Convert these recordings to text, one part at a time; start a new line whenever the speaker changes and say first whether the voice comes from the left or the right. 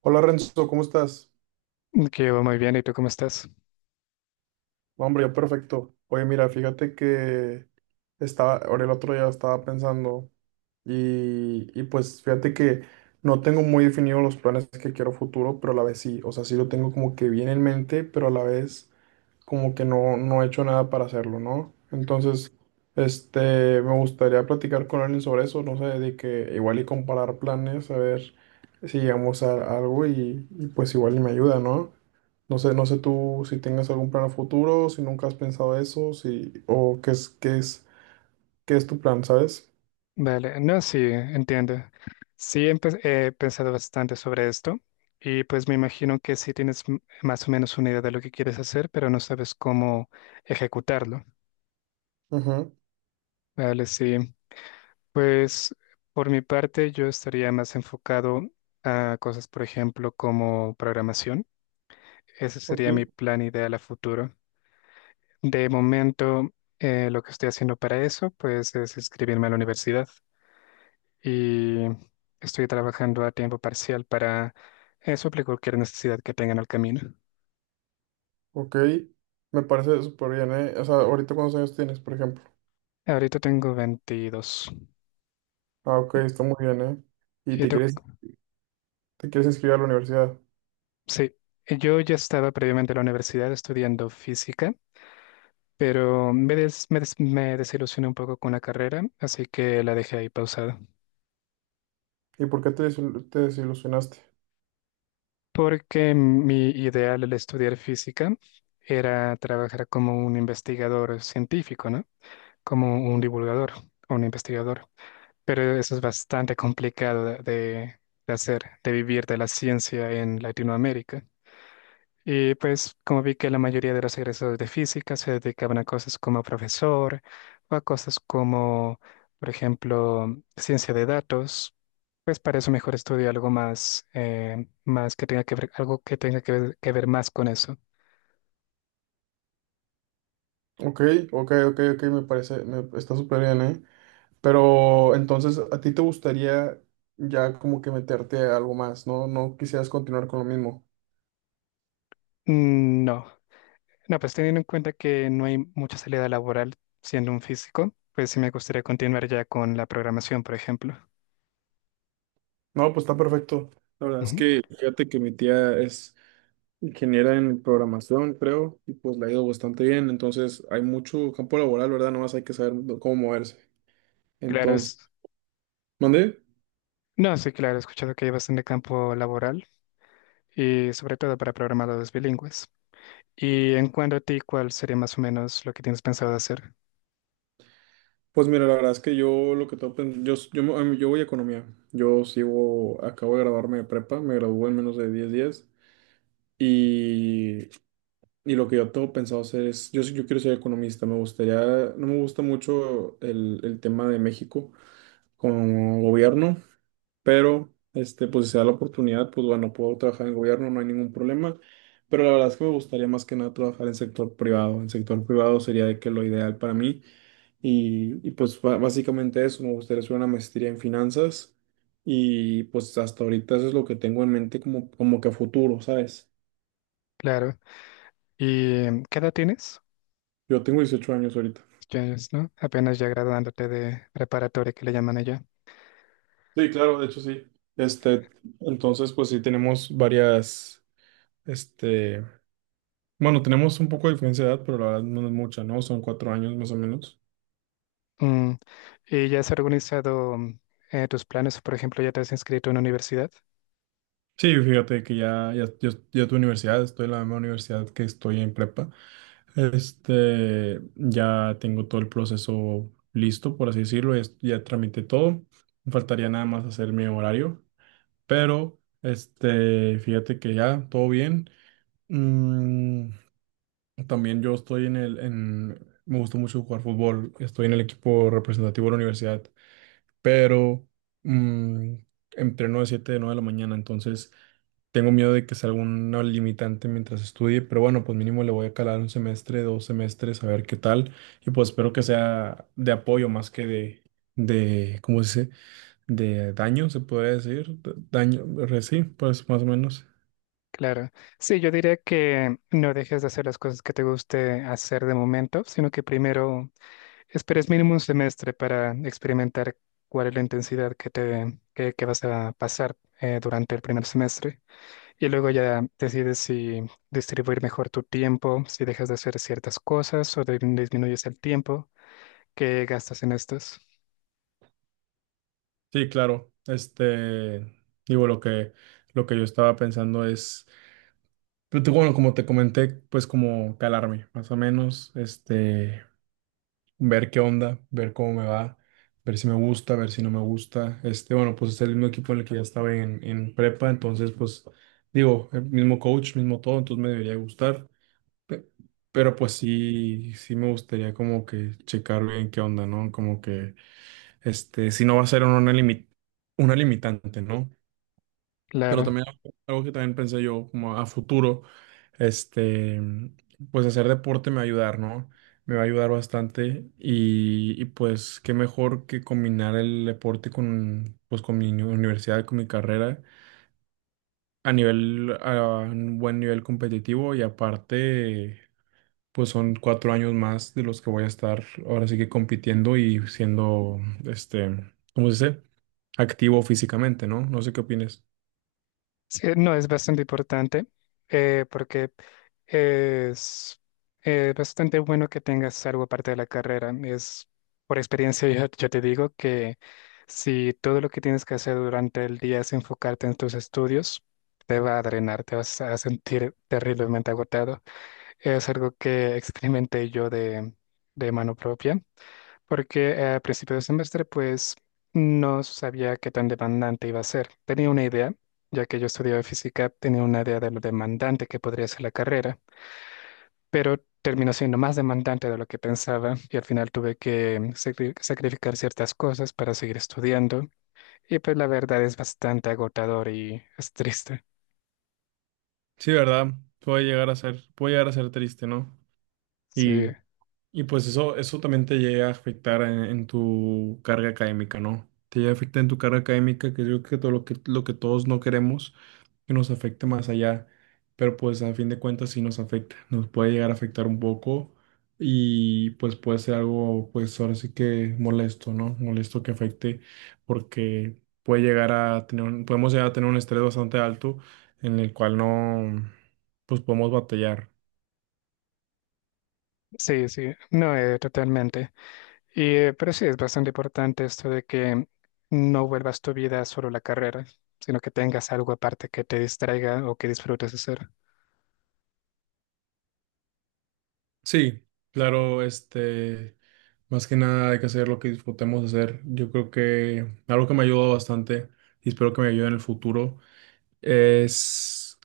right: Hola Renzo, ¿cómo estás?
left: Que va muy bien, ¿y tú cómo estás?
right: No, hombre, yo perfecto. Oye, mira, fíjate que estaba, ahora el otro día estaba pensando y pues fíjate que no tengo muy definidos los planes que quiero a futuro, pero a la vez sí, o sea, sí lo tengo como que bien en mente, pero a la vez como que no, no he hecho nada para hacerlo, ¿no? Entonces, este, me gustaría platicar con alguien sobre eso, no sé, de que igual y comparar planes, a ver si llegamos a algo y pues igual y me ayuda, ¿no? No sé, no sé tú si tengas algún plan a futuro, si nunca has pensado eso, si, o qué es tu plan, ¿sabes?
left: Vale, no, sí, entiendo. Sí, he pensado bastante sobre esto y pues me imagino que sí tienes más o menos una idea de lo que quieres hacer, pero no sabes cómo ejecutarlo.
right: Ujú.
left: Vale, sí. Pues por mi parte yo estaría más enfocado a cosas, por ejemplo, como programación. Ese
right: Ok,
left: sería mi plan ideal a futuro. De momento, lo que estoy haciendo para eso, pues es inscribirme a la universidad. Y estoy trabajando a tiempo parcial para suplir cualquier necesidad que tenga en el camino.
right: ok. Me parece súper bien, ¿eh? O sea, ahorita cuántos años tienes, por ejemplo.
left: Ahorita tengo 22.
right: Ah, ok,
left: ¿Y
right: está muy bien, ¿eh? Y te
left: tú?
right: quieres, te quieres inscribir a la universidad.
left: Sí, yo ya estaba previamente en la universidad estudiando física, pero me desilusioné un poco con la carrera, así que la dejé ahí pausada.
right: ¿Y por qué te desilusionaste?
left: Porque mi ideal al estudiar física era trabajar como un investigador científico, ¿no? Como un divulgador o un investigador. Pero eso es bastante complicado de hacer, de vivir de la ciencia en Latinoamérica. Y pues como vi que la mayoría de los egresados de física se dedicaban a cosas como profesor o a cosas como, por ejemplo, ciencia de datos, pues para eso mejor estudio algo más, más que tenga que ver, algo que tenga que ver más con eso.
right: Ok, ok, ok, ok, me parece, está súper bien, ¿eh? Pero entonces, ¿a ti te gustaría ya como que meterte a algo más, ¿no? No quisieras continuar con lo mismo.
left: Mm. No, no, pues teniendo en cuenta que no hay mucha salida laboral siendo un físico, pues sí me gustaría continuar ya con la programación, por ejemplo.
right: No, pues está perfecto. La verdad es
left: Ujú.
right: que fíjate que mi tía es ingeniera en programación, creo, y pues le ha ido bastante bien. Entonces hay mucho campo laboral, ¿verdad? Nomás hay que saber cómo moverse.
left: Claro,
right: Entonces,
left: es...
right: ¿mandé?
left: No, sí, claro, he escuchado que hay bastante campo laboral y sobre todo para programadores bilingües. Y en cuanto a ti, ¿cuál sería más o menos lo que tienes pensado hacer?
right: Pues mira, la verdad es que yo lo que tengo pen- yo, s- yo, me- a mí- yo voy a economía. Yo sigo, acabo de graduarme de prepa, me gradué en menos de 10 días. Y, y lo que yo tengo pensado hacer es, yo quiero ser economista, me gustaría, no me gusta mucho el tema de México como gobierno. Pero este, pues si se da la oportunidad, pues bueno, puedo trabajar en gobierno, no hay ningún problema, pero la verdad es que me gustaría más que nada trabajar en sector privado sería de que lo ideal para mí y pues básicamente eso, me gustaría hacer una maestría en finanzas y pues hasta ahorita eso es lo que tengo en mente como que a futuro, ¿sabes?
left: Claro. ¿Y qué edad tienes?
right: Yo tengo 18 años ahorita.
left: Ya es, ¿no? Apenas ya graduándote de preparatoria que le llaman allá.
right: Sí, claro, de hecho sí. Este, entonces pues sí tenemos varias, este. Bueno, tenemos un poco de diferencia de edad, pero la verdad no es mucha, ¿no? Son 4 años más o menos.
left: Mm, ¿Y ya has organizado tus planes? Por ejemplo, ¿ya te has inscrito en una universidad?
right: Sí, fíjate que ya tu universidad, estoy en la misma universidad que estoy en prepa. Este, ya tengo todo el proceso listo, por así decirlo, ya tramité todo. Me faltaría nada más hacer mi horario, pero este, fíjate que ya, todo bien. Mm, también yo estoy en el, en, Me gusta mucho jugar fútbol, estoy en el equipo representativo de la universidad. Pero mm, entreno de 7 de 9 de la mañana, entonces tengo miedo de que sea alguna limitante mientras estudie, pero bueno, pues mínimo le voy a calar un semestre, 2 semestres, a ver qué tal, y pues espero que sea de apoyo más que ¿cómo se dice? De daño, se podría decir, daño, sí, pues más o menos.
left: Claro. Sí, yo diría que no dejes de hacer las cosas que te guste hacer de momento, sino que primero esperes mínimo un semestre para experimentar cuál es la intensidad que vas a pasar durante el primer semestre y luego ya decides si distribuir mejor tu tiempo, si dejas de hacer ciertas cosas o disminuyes el tiempo que gastas en estas.
right: Sí, claro, este, digo, lo que yo estaba pensando es. Pero bueno, como te comenté, pues como calarme, más o menos, este, ver qué onda, ver cómo me va, ver si me gusta, ver si no me gusta. Este, bueno, pues es el mismo equipo en el que ya estaba en prepa, entonces, pues, digo, el mismo coach, mismo todo, entonces me debería gustar. Pe- Pero pues sí, sí me gustaría como que checar bien qué onda, ¿no? Como que, este, si no va a ser una limitante, ¿no? Pero
left: Claro.
right: también algo que también pensé yo como a futuro, este, pues hacer deporte me va a ayudar, ¿no? Me va a ayudar bastante y pues qué mejor que combinar el deporte con, pues con mi universidad, con mi carrera, a nivel, a un buen nivel competitivo y aparte, pues son 4 años más de los que voy a estar ahora sí que compitiendo y siendo, este, ¿cómo se dice? Activo físicamente, ¿no? No sé qué opinas.
left: Sí, no, es bastante importante porque es bastante bueno que tengas algo aparte de la carrera. Es, por experiencia, yo te digo que si todo lo que tienes que hacer durante el día es enfocarte en tus estudios, te va a drenar, te vas a sentir terriblemente agotado. Es algo que experimenté yo de mano propia porque a principio de semestre pues no sabía qué tan demandante iba a ser. Tenía una idea, ya que yo estudiaba física, tenía una idea de lo demandante que podría ser la carrera, pero terminó siendo más demandante de lo que pensaba y al final tuve que sacrificar ciertas cosas para seguir estudiando y pues la verdad es bastante agotador y es triste.
right: Sí, ¿verdad? Puede llegar a ser, puede llegar a ser triste, ¿no?
left: Sí,
right: Y y pues eso también te llega a afectar en tu carga académica, ¿no? Te llega a afectar en tu carga académica, que yo creo que todo lo que todos no queremos que nos afecte más allá, pero pues a fin de cuentas sí nos afecta, nos puede llegar a afectar un poco y pues puede ser algo, pues ahora sí que molesto, ¿no? Molesto que afecte porque puede llegar a tener, un- podemos llegar a tener un estrés bastante alto en el cual no, pues podemos batallar.
left: sí, sí, no, totalmente. Y, pero sí, es bastante importante esto de que no vuelvas tu vida solo la carrera, sino que tengas algo aparte que te distraiga o que disfrutes hacer.
right: Sí, claro, este, más que nada hay que hacer lo que disfrutemos hacer. Yo creo que algo que me ha ayudado bastante y espero que me ayude en el futuro es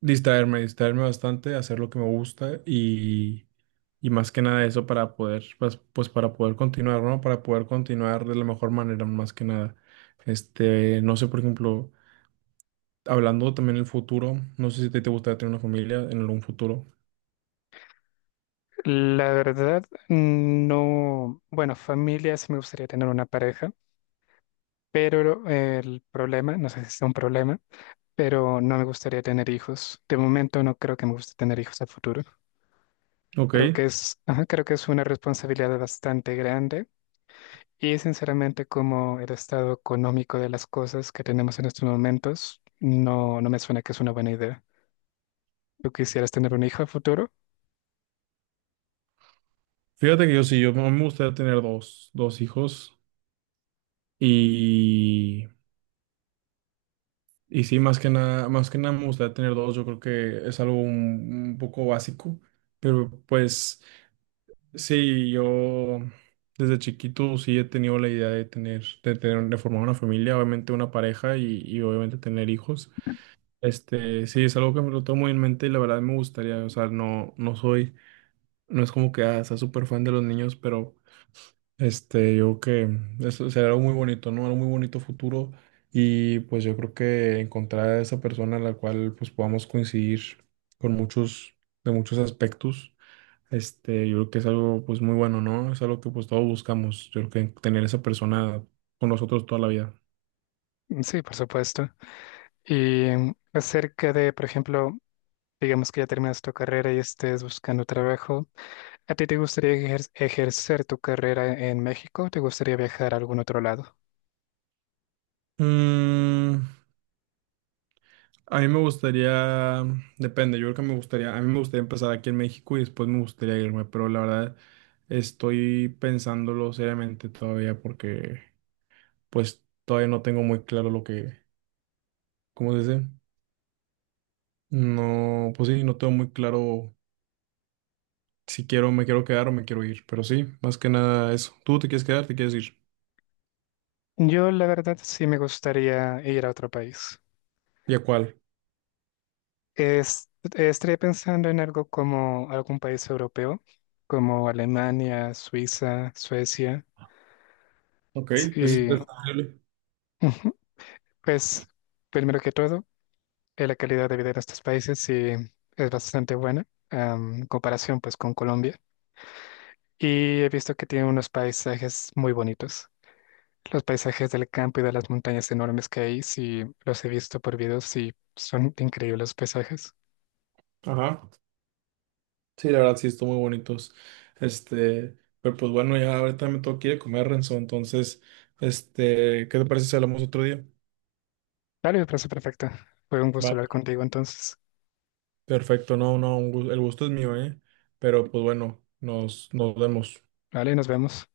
right: distraerme, distraerme bastante, hacer lo que me gusta y más que nada eso para poder, pues para poder continuar, ¿no? Para poder continuar de la mejor manera, más que nada. Este, no sé, por ejemplo, hablando también del futuro, no sé si te gustaría tener una familia en algún futuro.
left: La verdad, no, bueno, familia, sí me gustaría tener una pareja, pero el problema, no sé si es un problema, pero no me gustaría tener hijos. De momento no creo que me guste tener hijos a futuro.
right: Ok.
left: Creo que es, ajá, creo que es una responsabilidad bastante grande. Y sinceramente, como el estado económico de las cosas que tenemos en estos momentos, no, no me suena que es una buena idea. ¿Tú quisieras tener un hijo a futuro?
right: Fíjate que yo sí, a mí me gustaría tener dos hijos y, y sí, más que nada me gustaría tener dos, yo creo que es algo un poco básico, pero pues sí, yo desde chiquito sí he tenido la idea de formar una familia, obviamente una pareja y obviamente tener hijos. Este, sí, es algo que me lo tomo muy en mente y la verdad me gustaría, o sea, no, no soy, no es como que ah, sea súper fan de los niños, pero. Este, yo creo que eso será algo muy bonito, ¿no? Algo muy bonito futuro y pues yo creo que encontrar a esa persona en la cual pues podamos coincidir con muchos, de muchos aspectos, este, yo creo que es algo pues muy bueno, ¿no? Es algo que pues todos buscamos, yo creo que tener esa persona con nosotros toda la vida.
left: Mm. Sí, por supuesto. Y acerca de, por ejemplo, digamos que ya terminas tu carrera y estés buscando trabajo, ¿a ti te gustaría ejercer tu carrera en México o te gustaría viajar a algún otro lado?
right: Mm, a mí me gustaría, depende, yo creo que me gustaría, a mí me gustaría empezar aquí en México y después me gustaría irme, pero la verdad estoy pensándolo seriamente todavía porque. Pues todavía no tengo muy claro lo que, ¿cómo se dice? No, pues sí, no tengo muy claro si quiero, me quiero quedar o me quiero ir, pero sí, más que nada eso. ¿Tú te quieres quedar, te quieres ir?
left: Yo, la verdad, sí me gustaría ir a otro país.
right: ¿Y a cuál?
left: Es, estaría pensando en algo como algún país europeo, como Alemania, Suiza, Suecia.
right: Ok, es
left: Sí,
right: es posible.
left: ujú. Pues primero que todo, la calidad de vida de estos países sí es bastante buena, en comparación pues con Colombia. Y he visto que tiene unos paisajes muy bonitos. Los paisajes del campo y de las montañas enormes que hay, sí los he visto por videos y son increíbles los paisajes.
right: Ajá. Sí, la verdad sí, están muy bonitos. Este, pero pues bueno, ya ahorita me tengo que ir a comer, Renzo, entonces, este, ¿qué te parece si hablamos otro día?
left: Vale, me parece perfecto. Fue un gusto
right: Va.
left: hablar contigo entonces.
right: Perfecto, no, no, el gusto es mío, ¿eh? Pero pues bueno, nos vemos.
left: Vale, nos vemos.